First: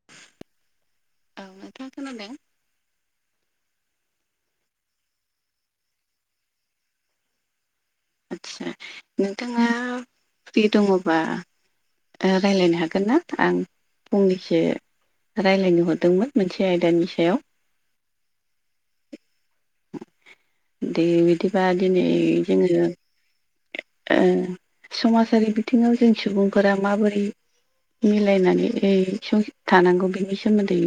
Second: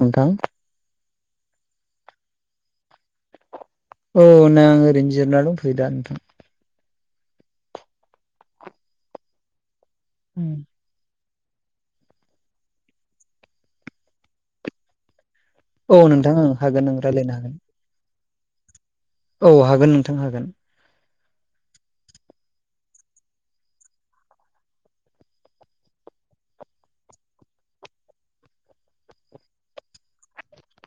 नोंथां। औ नोंथाङा खोनादों? औ नै आं ओरैनो जिरायना दंथयो दा नोंथां। आदसा नोंथाङा फ्रि दङबा। ओ रायलायनो हागोन ना आं फंनैसो। रायलायनो औ नोंथां हरदोंमोन ओं मोनसे हागोन ओं आयदानि रायलायनो सायाव। हागोन औ हागोन नोंथां हागोन। दे बिदिबा दिनै जोङो। ओ समाजारि बिथिङाव जों सुबुंफोरा माबोरै। मिलायनानै ओ सं थानांगौ बेनि सोमोन्दै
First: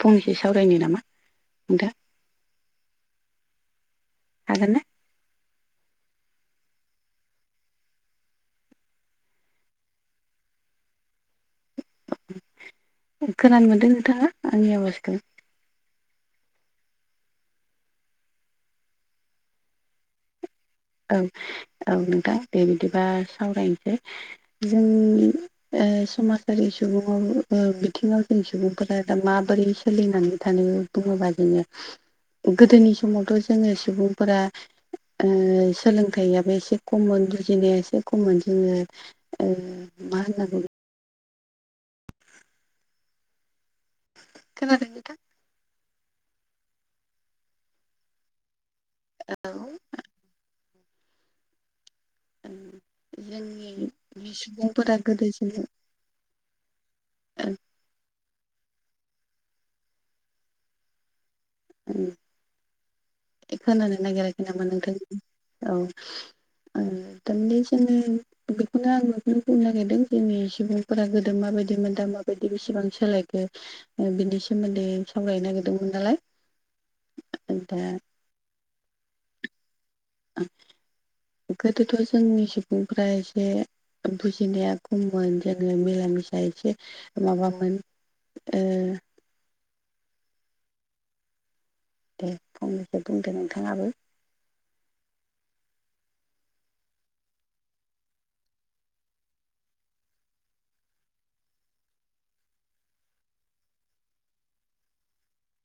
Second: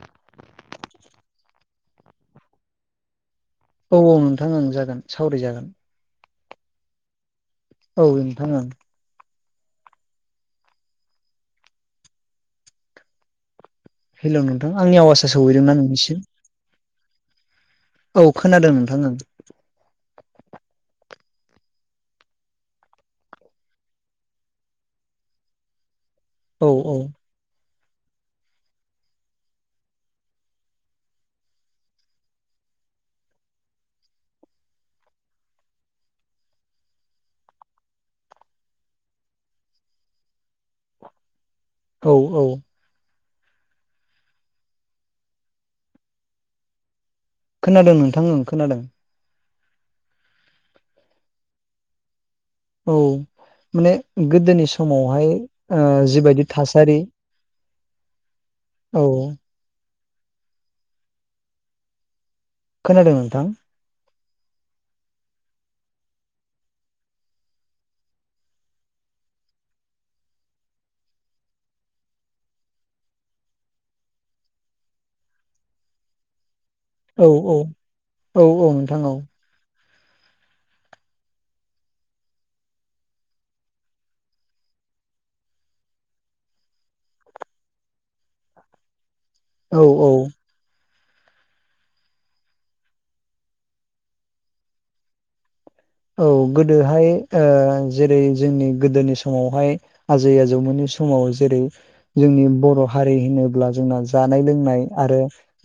फंनैसो सावरायनो नामा? [unintelligible] औ औ नोंथां ओं हागोन ना जागोन सावराय जागोन। औ नोंथां ओं। खोनानो मोनदों। नोंथाङा हेलौ नोंथां आंनि आवाजखौ आवासा सौहैदों ना नोंनिसिम। औ खोनादों नोंथां ओं। औ औ नोंथां दे बिदिबा सावरायनोसै। जोंनि ओ समाजारि ओं औ सुबुङावबो। ओ बिथिङाव जों सुबुंफोरा दा माबोरै सोलिनानै थानो बुङोबा जोङो। गोदोनि समावथ' जोङो सुबुंफोरा ओ। सोलोंथाइयाबो एसे खममोन जुजिनाया एसे खममोन जोङो। ओ मा होन्ना बुंगोन? औ औ। खोनादों नोंथां। खोनादों नोंथां ओं खोनादों। औ। औ माने जोंनि गोदोनि सुबुंफोरा गोदो समावहाय जोङो ओ जिबायदि थासारि। औ। उम। खोनादों नोंथां। खोनानो नागिराखै नामा नोंथां औ ओ [unintelligible] बेखौनो आं नोंथांनो बुंनो नागिरदों जोंनि सुबुंफोरा गोदो माबायदि मोन दा माबायदि बेसेबां सोलायखो। बिनि सोमोन्दै सावरायनो नागिरदोंमोन नालाय। औ औ दा औ औ नोंथां औ। गोदोथ' जोंनि सुबुंफ्रा एसे। बुजिनाया खममोन [unintelligible] मीला मिसा एसे माबामोन ओ औ औ दे फंनैसो बुंदो नोंथाङाबो औ गोदोहाय ओ जेरै जोंनि गोदोनि समावहाय आजै आजौ मोननि समाव जेरै जोंनि बर' हारि होनोब्ला जोंना जानाय लोंनाय आरो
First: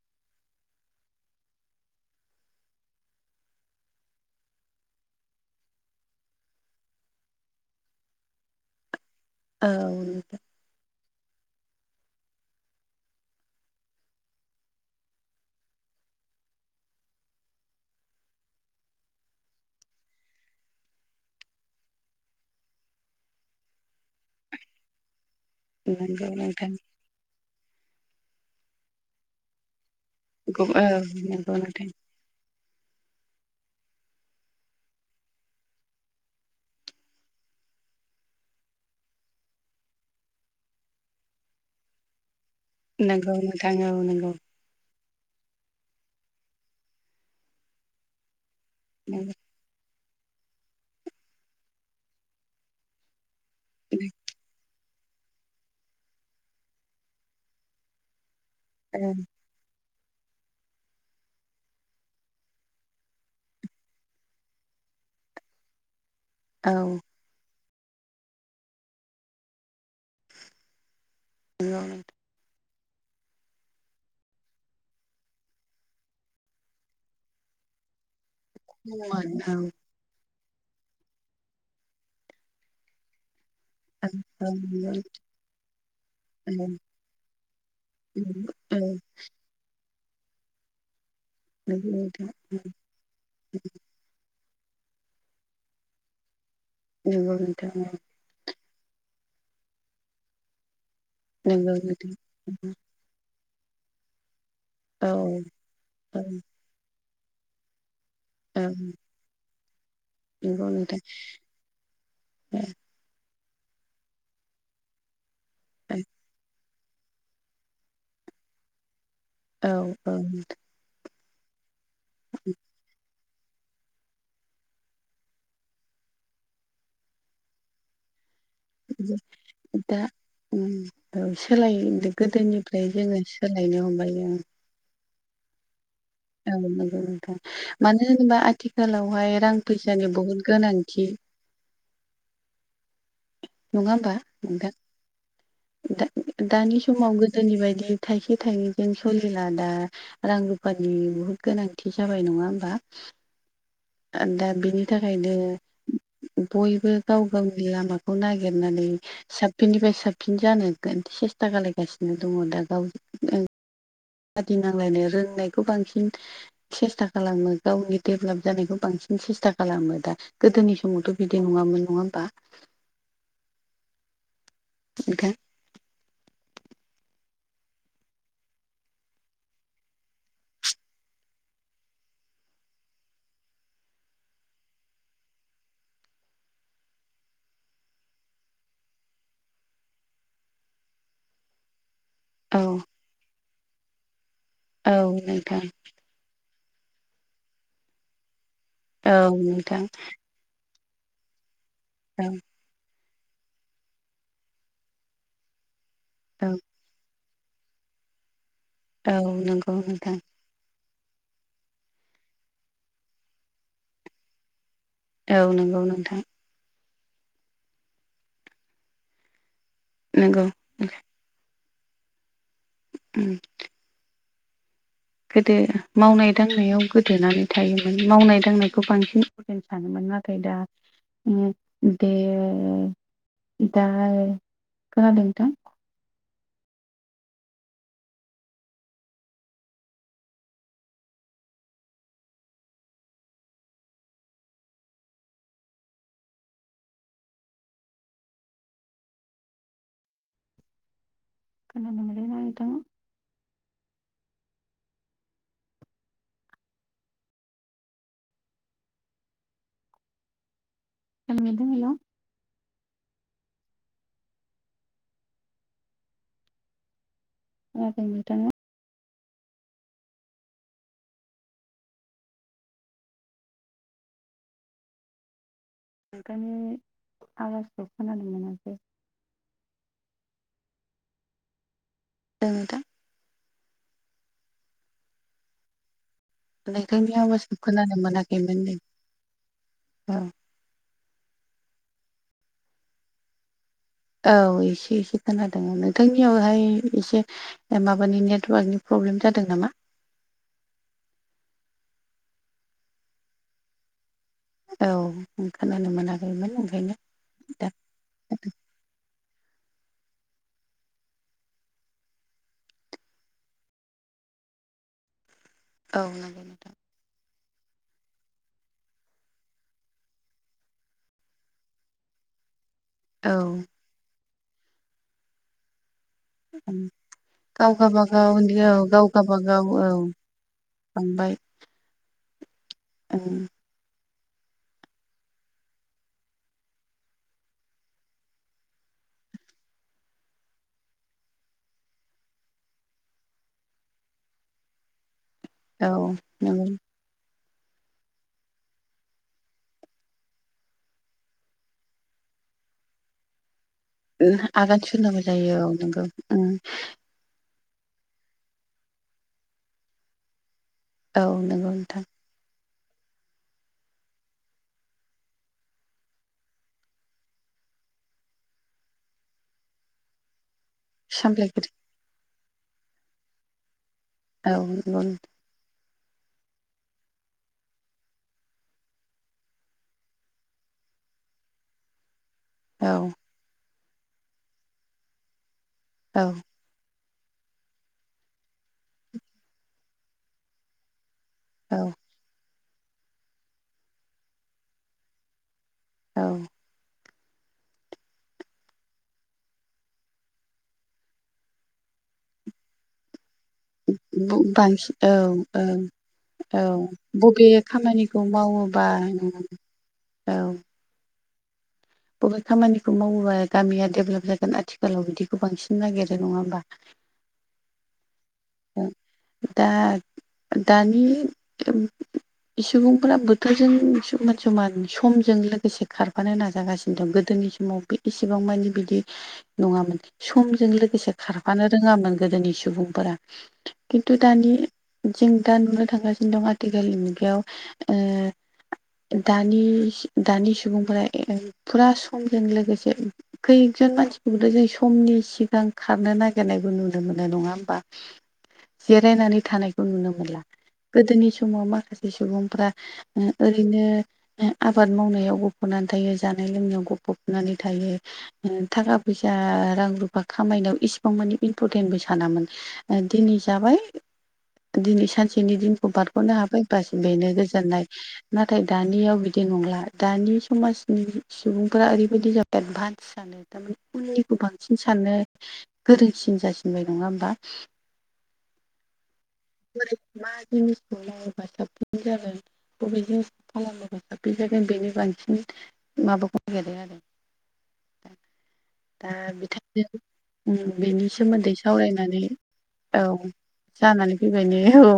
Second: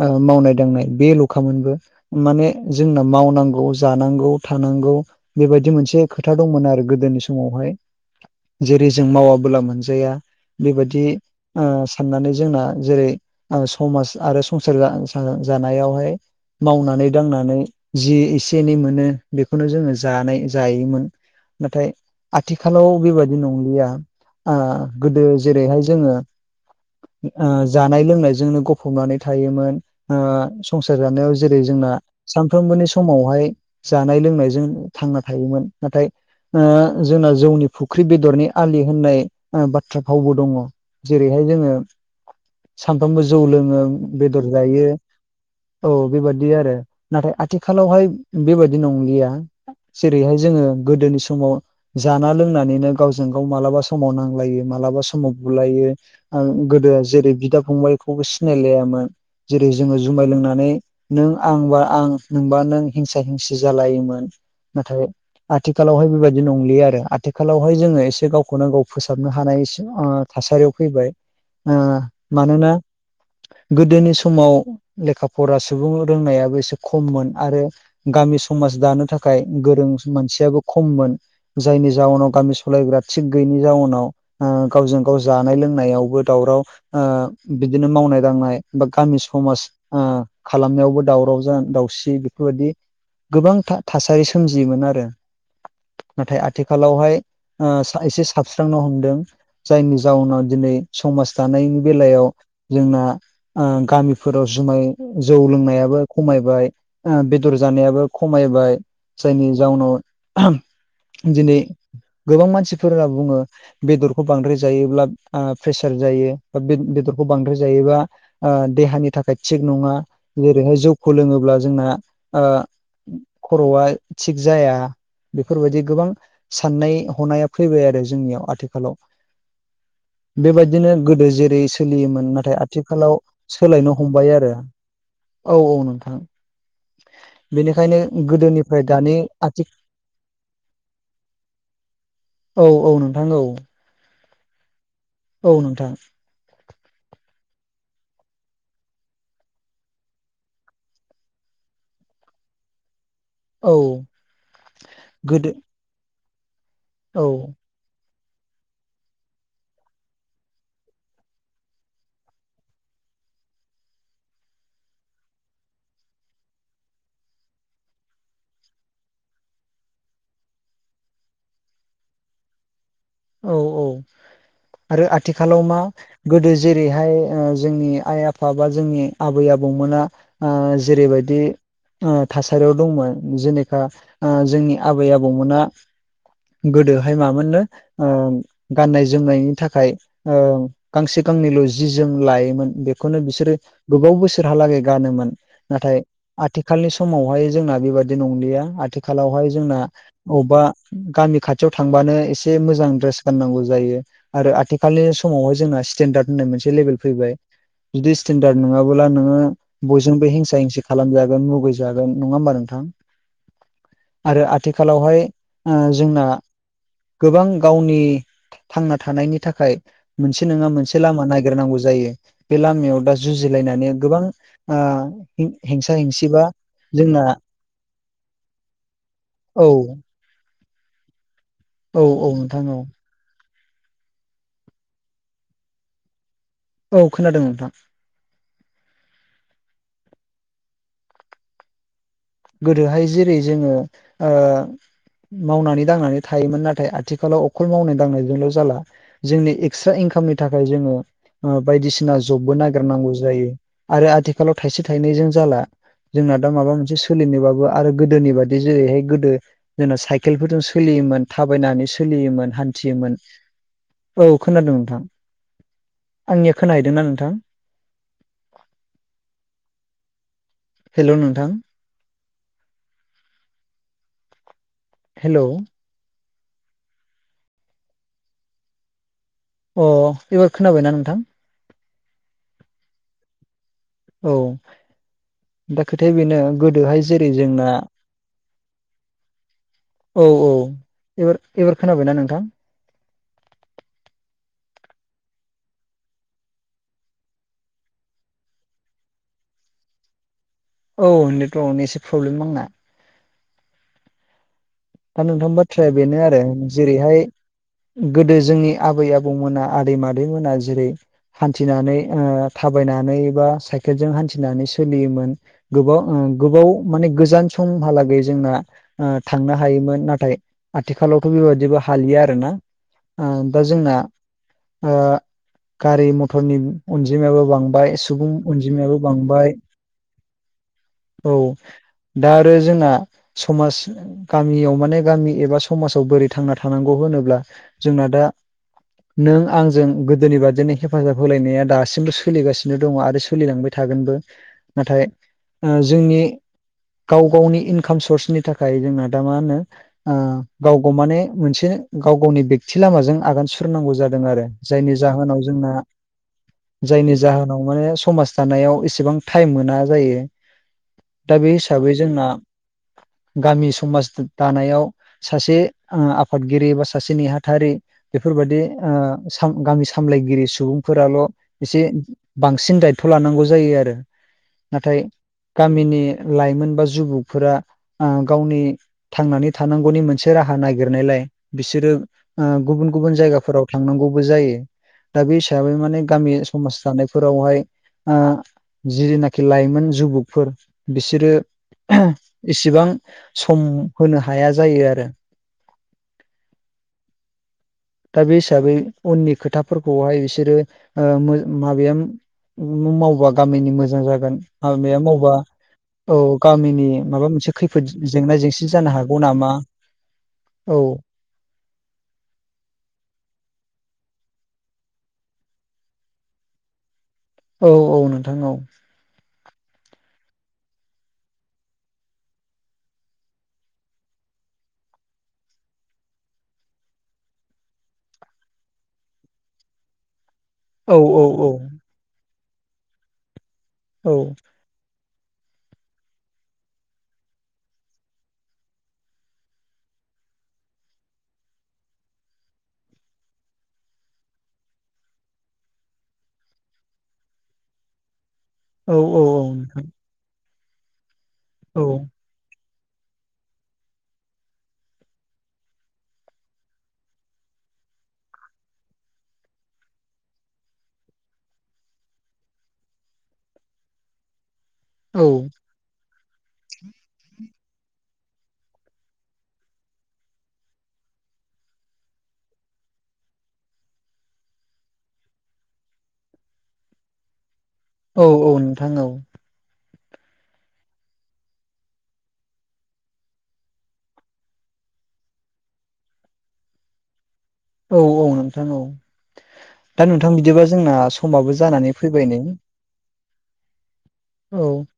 ओ मावनाय दांनाय बे ल'खामोनबो माने जोंना मावनांगौ जानांगौ थानांगौ बेबायदि मोनसे खोथा दंमोन आरो गोदोनि समावहाय जेरै जों मावा बोला औ मोनजाया बेबायदि आं साननानै जोंना जेरै आंसमाज आरो संसार जा-जा जानायावहाय मावनानै दांनानै जि एसे एनै मोनो बेखौनो जोङो। जानाय जायोमोन नाथाय आथिखालाव बेबादि नंलिया। आ गोदो जेरैहाय जोङो। नंगौ नोंथां जानाय लोंनायजोंनो गफबनानै थायोमोन। ओ संसार औ जानायाव नंगौ जेरै नोंथां जोंना सानफ्रोमबोनि समावहाय जानाय लोंनायजों, थांना थायोमोन नाथाय। ओ जोंना जौनि फुख्रि बेदरनि आलि होननाय बाथ्रा भावबो दङ। जेरैहाय जोङो सानफ्रामबो नंगौ जौ नोंथां लोङो औ नंगौ बेदर, जायो औ बेबादि आरो नाथाय आथिखालावहाय। बेबायदि नंलिया नंगौ जेरैहाय जोङो गोदोनि समाव जाना लोंनानैनो। गावजों गाव मालाबा समाव नांलायो मालाबा समाव बुलायो गोदो जेरै बिदा फंबायखौबो सिनायलायामोन। जेरै जोङो जुमाय लोंनानै। नों आंबा आं नोंबा नों हिंसा हिंसि जालायोमोन। नाथाय आथिखालावहाय बेबायदि औ नंलिआ आरो आथि आथिखालावहाय जोङो एसे गावखौनो गाव फोसाबनो हानाय सिम थासारियाव फैबाय ओ नंगौ नोंथां मानोना गोदोनि समाव, लेखा फरा सुबुं रोंनायाबो एसे खममोन आरो गामि समाज दानो थाख खममोन औ जों मानसियाबो खममोन जायनि जाउनाव गामि सालायग्रा थिग गैयैनि जाउनाव, नंगौ ओ गावजों गाव जानाय लोंनायावबो दावराव, नोंथां ओ बिदिनो मावनाय दांनाय बा गामि समाज ओ खालामनायावबो दावराव। जान दाउसि बेफोरबायदि गोबां था थासारि सोमजियोमोन आरो नाथाय आथिखालावहाय ओ सा एसे साबस्रांनो हमदों जायनि जाउनाव दिनै। समाज नंगौ दानायनि बेलायाव नोंथां जोंना ओ गामिफोराव जुमाय। औ जौ लोंनायाबो औ खमायबाय बेदर जानायाबो औ खमायबाय। जायनि जाउनाव नंगौ नोंथां दिनै। गोबां मानसिफोरा बुङो बेदरखौ बांद्राय जायोब्ला प्रेसार आ जायो। बेदरखौ बांद्राय जायोबा ओ देहानि थाखाय थिग औ नङा औ जेरैहाय जौ खौ लोङोब्ला जोंना ओ खर'आ थिग जाया। बेफोरबायदि गोबां साननाय हनाया फैबाय आरो जोंनियाव आथि दा बेबायदिनो औ गोदो जेरै सोलाय सोलियोमोन नाथाय गोदोनिफ्राय जोङो आथिखालाव सोलायनो जों हमबाय आरो औ औ नोंथां। औ नंगौ नोंथां बेनिखायनो मानो होनोबा गोदोनिफ्राय दानि आथिखालावहाय रां आथि फैसानि बुहुद गोनांथि। औ औ नोंथां औ। नङा होमबा नोंथां। औ नोंथां। दा दानि समाव गोदोनि बायदि थाइसे थाइनैजों सलिला दा रां रुफानि बुहुद गोनांथि जाबाय नङा होमबा। औ दा बिनि थाखायनो गोदो बयबो गाव औ गावनि लामा खौ नागिरनानै। साबसिननिफ्राय साबसिन जानो सेस्था खालायगासिनो दङ दा गावनो बादि नांलायनो रोंनायखौ बांसिन, सेस्था खालामो गावनि देभलाप जानायखौ बांसिन सेस्था खालामो दा, गोदोनि समावथ' बिदि नङामोन नङा होमबा? औ औ आरो नोंथां आथिखालाव मा गोदो जेरैहाय ओ जोंनि आइ आफा बा जोंनि आबै आबौमोना ओ जेरैबायदि ओ थासारियाव दंमोन जेनखा जोंनि आबै आबौमोना गोदोहाय मामोननो ओम गाननाय जोमनायनि थाखाय ओम गांसे गांनैल' जि जोम औ लायोमोन बेखौनो बिसोरो गोबाव बोसोराव लागै औ गानोमोन नोंथां नाथाय आथिखालनि समावहाय जोंना बेबादि नंलिया औ आथिखालावहाय जोंना नोंथां अबेबा गामि खाथियाव थांबानो औ एसे मो मोजां ड्रेस गाननांगौ जायो आरो आथिखालनि समावहाय जोंना स्टेेनडार्द होननाय मोनसे लेभेल फैबाय बिदि स्टेनडार्ड नङाब्ला औ नोङो औ नंगौ नोंथां बयजोंबो हिंसा हिंसि खालाम जागोन मुगै जागोन नङा होमबा नोंथां आरो आ आथि खालावहाय औ नंगौ नोंथां जोंना ओ गोबां गावनि थांना थानायनि थाखाय नंगौ मोनसे नङा मोनसे लामा ननायागिरनांगौ जायो। बे लामायाव बा उम जुजिलायनानै गोबां ओ गोदो हेंसा हेंसि मावनाय बा दांनायाव जोंना गोदोनानै थायोमोन मावनाय दांनायखौ बांसिन अजेन औ सानोमोन आरो ओमफायदा ओं औ औ बेयो नोंथां औ दा खोनादों नोंथां? औ खोनादों नोंथां गोदोहाय जेरै जोङो ओ मावनानै दांनानै थायोमोन नाथाय आथिखालाव अखल मावनाय दांनायजोंल' जाला जोंनि एक्सट्रा इनकामनि थाखाय जोङो ओ खोनानो बायदिसिना मोनदोंना जबबो नोंथाङा नागिरनांगौ जायो। आरो आथिखालाव थायसे थायनैजों जाला जोंना दा माबा मोनसे सोलिनोबाबो आरो गोदोनि बायदि जेरैहाय गोदो जों साइकेल फोरजों सो लियोमोन खोनानो मोनदों हेलौ थाबायनानै सोलियोमोन हान्थियोमोन। औ खोनादों नोंथां आंनिया खोनाहैदोंना नोंथां? फायाखै नोंथांनिया हेल' नोंथां हेलौ नोंथांनि आवाजखौ खोनानो मोनाखै अ एबार खोनाबायना नोंथां? ओ नोंथां औ दा खोथाया बेनो गोदोहाय नोंथांनि जेरै आवाजखौ जोंना खोनानो मोनाखैमोन नो औ औ एबार एबार खोनाबायना नोंथां? औ एसे एसे खोनहादों नोंथांनियाव हाय एसे ए माबानि नेटवार्कनि प्रब्लेम जादों नामा? औ नेटवर्कआवनो एसे प्रब्लेम आंना औ दा नोंथां खोनानो बाथ्राया बेनो आरो मोनाखैमोन ओंखायनो जेरैहाय दा गोदो जोंनि आबै आबौमोना आदै मादै मोना जेरै हान्थिनानै ओ थाबायनानै बा साइकेलजों हान्थिनानै सोलियोमोन औ गोबाव ओ नंगौ गोबाव नोंथां माने गोजान समहालागै जोंना ओ थांनो हा हायोमोन नाथाय आथिखालावथ बेबादिबो हालिया आरोना औ ओ दा जोंना आ गारि म गथफोरनि अनजिमायाबो गाव बांबाय सुबुं गावबागाव औ अनजिमायाबो गाव बांबाय गावबागाव औ बांबाय औ दा आरो जोंना ओं समाज गामियाव माने गामि एबा समाजाव बोरै थांना थानांगौ होनोब्ला जोंना दा नों आंजों गोदोनि बादिनो हेफाजाब होलायनाया दासिमबो सोलिगासिनो दङ आरो सोलिलांबाय थ थागोनबो नाथाय औ जोंनि नंगौ गाव गावनि इनकाम सर्सनि थाखाय जोंहा मा गाव म मोन गाव गावनि बेत लामाजों आगान सुरनांगौ जादों आरो आगान जायनि सुरनांगौ जाहोनाव जायो औ जोंहा नंगौ उम जाहोनाव माने समाज थानायाव एसेबां टाइम मोना जायो औ दा बे नंगौ हिसाबै नोंथां जोंना गामि समाज दानायाव सासे आफादगिरि बा सासे नेहाथारि बेफोरबायाददि गामि सामलायगिरि सुबुं फोराल सामलायगिरि एसे बांसिन दायथ लानांगौ जायो आरो औ नाथाय नंगौ गामिनि लाइमोन बा जुबुकफोरा गावनि थांनानै थानांगौनि मोनसे राहा नागिरनायलाय बिसोरो गुबुन औ गुबुन जायगाफोराव थांनांगौबो जायो दा बे हिसाबै माने औ गामि समाज थानायफोरावहाय जनाखि लाइमोन जुबुकफोर बिसोरो औ इसेबां सम होनो हाया जायो आरो औ दा बे हिसाबै उननि खोथाफोरखौहाय बिसोरो माबाया मावबा गामिनि मोजां जागोन बांसिन हामाया औ मावबा औ औ गामिनि माबा बबे खामानिखौ मोनसे जेंसि मावोबा जानो हागौ नामा औ बबे खामानिखौ मावोबा गामिया डेभेलप जागोन आथिखालाव बिदिखौ बांसिन नागिरो नङा होमबा औ औ नोंथां औ दा दानि सुबुंफोरा बोथोरजों समान समान समजों लोगोसे खारफानो नाजागासिनो दं गोदोनि समाव इसेबां मानि बिदि नङामोन समजों औ लोगोसे औ औ खारफानो रोङामोन गोदोनि सुबुंफोरा खिन्थु दानि जों दा नुनो थांगासिनो दं आथिखालनि मुगायाव दानि दानि सुबुंफोरा फुरा समजों लोगोसे खैकजन मानसिखौबोथ' जों समनि सिगां खारनो नागिरनायबो नुनो मोनो नङा होमबा औ जिरायनानै थानायखौ नुनो मोनला गोदोनि समाव नोंथां औ माखासे सुबुंफ्रा ओ बिनो आबाद मावनायाव गफनानै थायो जानाय लोंनायाव गफबनानै थायो थाखा फैसा रां रुफा खामायनायाव इसिबां मानिे इम्परटेन्टबो सानामोन दिनै जाबाय दिनै औ सानसेनि दिन खौ बारगनो हाबफै बास बेनो गोजोननाय नाथाय बिदि नंला दानि सुबुंफोरा ओरैबायदि जाबाय एडभान्स सानो थारमाने उननिखौ बांसिन साननो गोरोंसिन जासिनबाय नङा होमबा औ औ नोंथां औ। [unintelligible] बबेजों खालामोबा साबसिन जागोन बेनो बांसिन माबा [unintelligible] आरो औ औ नोंथां दा औ बिथांजों दा नोंथां उम बिदिबा जोंना बेनि सोमोन्दै समाबो जानानै सावरायनानै फैबाय नै औ जानानै फैबाय ने औ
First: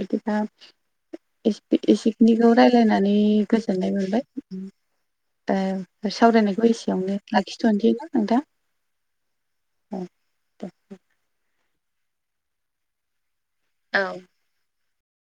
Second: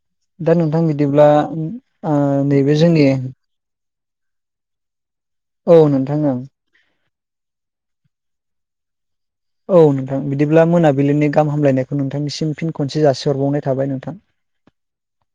बिदिबा दा नोंथां बिदिब्ला ओ एसे-एसेखिनिखौ नैबे जोंनि रायलायनानै गोजोननाय मोनबाय दा औ नोंथां ओं सावरायनायखौ एसेयावनो लाखिथ'नोसै नोंथां औ नोंथां बिदिब्ला मोनाबिलिनि गाहाम हामलायनायखौ नोंथांनिसिम फिन खनसे जासिहरबावनाय थाबाय औ नोंथां